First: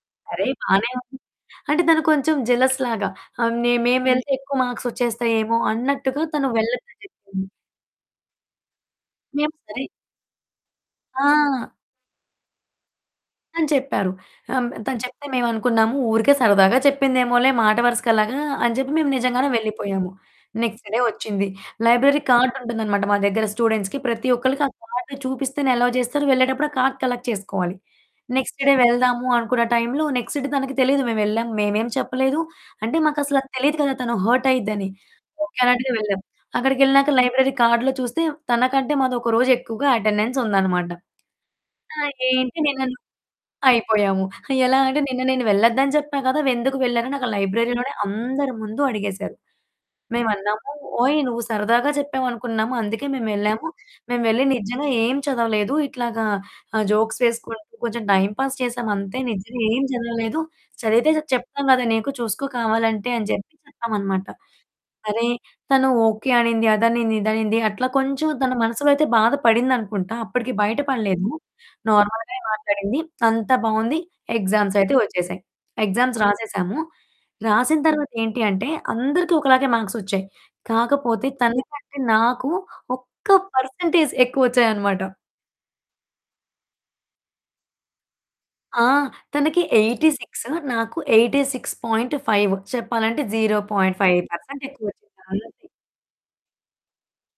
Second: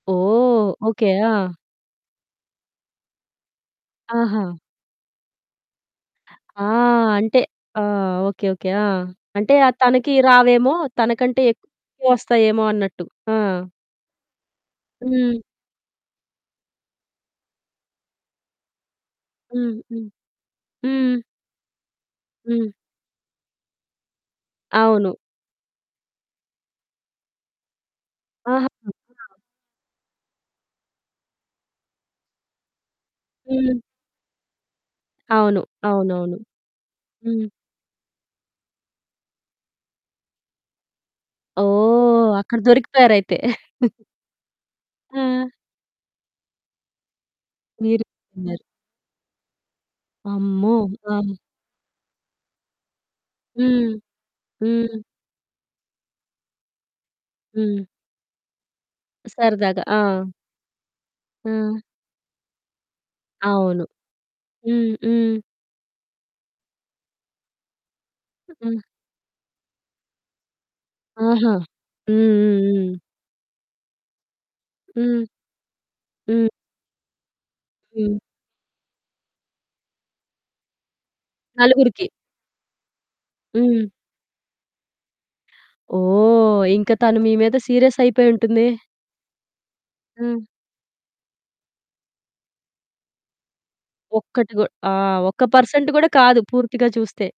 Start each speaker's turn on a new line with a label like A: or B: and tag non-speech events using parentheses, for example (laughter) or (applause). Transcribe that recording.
A: అరేయ్,
B: ఓహ్!
A: బానే
B: ఓకే.
A: ఉంది.
B: ఆ!
A: అంటే, తను కొంచెం జెలస్‌లాగా. ఆహ్, నే మేము వెళ్తే
B: ఆహా!
A: ఎక్కువ మార్క్సొచ్చేస్తాయేమో అన్నట్టుగా తను
B: ఆ!
A: వెళ్ళొద్దని
B: అంటే
A: జెప్పింది.
B: ఆ! ఓకే. ఓకే. ఆ! అంటే
A: మేము
B: ఆహ్
A: సరే
B: తనకీ రావేమో, తనకంటే
A: ఆ!
B: ఎక్కువొస్తాయేమో అన్నట్టు. ఆ!
A: అని చెప్పారు. ఆహ్, హ్మ్, తను చెప్తే
B: హ్మ్.
A: మేవనుకున్నాము ఊరికే సరదాగా చెప్పిందేమోలే మాట వరసకలాగా అని జెప్పి మేము నిజంగానే
B: హ్మ్. హ్మ్.
A: వెళ్ళిపోయాము. నెక్స్ట్ డే
B: హ్మ్.
A: ఒచ్చింది. లైబ్రరీ
B: హ్మ్.
A: కార్డుంటుందనమాట మా దగ్గర స్టూడెంట్స్‌కి ప్రతి ఒక్కళ్ళకి, ఆ కార్డ్
B: అవును.
A: చూపిస్తేనే ఎలోవ్ జేస్తారు. వెళ్ళేటప్పుడు ఆ కార్డ్ కలెక్ట్ చేసుకోవాలి. నెక్స్ట్
B: ఆహా!
A: డే వెళ్దాము
B: (unintelligible)
A: అనుకున్న టైంలో నెక్స్ట్ డే తనకు తెలీదు మేవెళ్ళాం. మేమేం చెప్పలేదు, అంటే, మాకసలది తెలీదు
B: హ్మ్.
A: కదా తను హర్టయ్యిద్దని. ఓకే
B: అవును.
A: అన్నట్టుగా వెళ్ళాం.
B: అవునవును.
A: అక్కడికెళ్ళినాక
B: హ్మ్.
A: లైబ్రరీ కార్డ్‌లో చూస్తే, తనకంటే మాదొక రోజెక్కువుగా అటెండెన్సుందనమాట. "ఆ!
B: ఓహ్! అక్కడ
A: ఏంటి నిన్ననువు"
B: దొరికిపోయారయితే. (chuckles)
A: అయిపోయాము. ఎలా అంటే, "నిన్న నేను
B: ఆ!
A: వెళ్ళద్దని జెప్పా గదా! వెందుకు వెళ్ళారని," అక్కడ లైబ్రరీలోనే
B: మీరు
A: అందరి
B: ఉన్నారు.
A: ముందు అడిగేశారు. మేవన్నామూ,
B: అమ్మో!
A: "ఓయ్
B: ఆ!
A: నువ్వు సరదాగా చెప్పావనుకున్నాము, అందుకే మేమెళ్ళాము,
B: హ్మ్.
A: మేము వెళ్లి నిజంగా
B: హ్మ్.
A: ఏం చదవలేదు, ఇట్లాగా ఆహ్, జోక్స్ వేసుకుంటూ,
B: హ్మ్.
A: కొంచెం టైమ్ పాస్ చేశామంతే, నిజంగా ఏం
B: సరదాగా. ఆ!
A: జదవలేదు, చదివితే జ చెప్తాం
B: ఆ!
A: గదా నీకు చూసుకో కావాలంటే" అని జేప్పి
B: అవును.
A: చెప్పామనమాట.
B: హ్మ్.
A: సరే,
B: హ్మ్.
A: తను ఓకే అనింది అదనింది ఇదనింది, అట్లా కొంచుం తన
B: హ్మ్.
A: మనసులో అయితే బాధ పడిందనుకుంటా. అప్పడికి బయట పడలేదు,
B: ఆహా! హ్మ్.
A: నార్మల్‌గానే
B: హ్మ్.
A: మాట్లాడింది.
B: హ్మ్.
A: అంతా బావుంది. ఎగ్జామ్సయితే
B: హ్మ్.
A: ఒచ్చేశాయి. ఎగ్జామ్స్
B: హ్మ్.
A: రాసేశాము. రాసిన తర్వాత
B: హ్మ్.
A: ఏంటి అంటే, అందరికి ఒకలాగే మార్క్సొచ్చాయి. కాకపోతే, తనకంటే
B: నలుగురికి.
A: నాకు ఒక్క
B: హ్మ్.
A: పర్సంటేజ్ ఎక్కువొచ్చాయనమాట.
B: ఓహ్! ఇంక తను మీ మీద సీరియస్సయిపోయుంటుందే.
A: ఆ! తనకి ఎయిటీ
B: హ్మ్.
A: సిక్స్, నాకు 86.5. చెప్పాలంటే. 0.5
B: ఒక్కటి గు
A: పర్సెంట్ ఎక్కువొచ్చింది.
B: ఆహ్, ఒక్క
A: ఆళ్ళది
B: పర్సంట్ గూడా కాదు పూర్తిగా చూస్తే.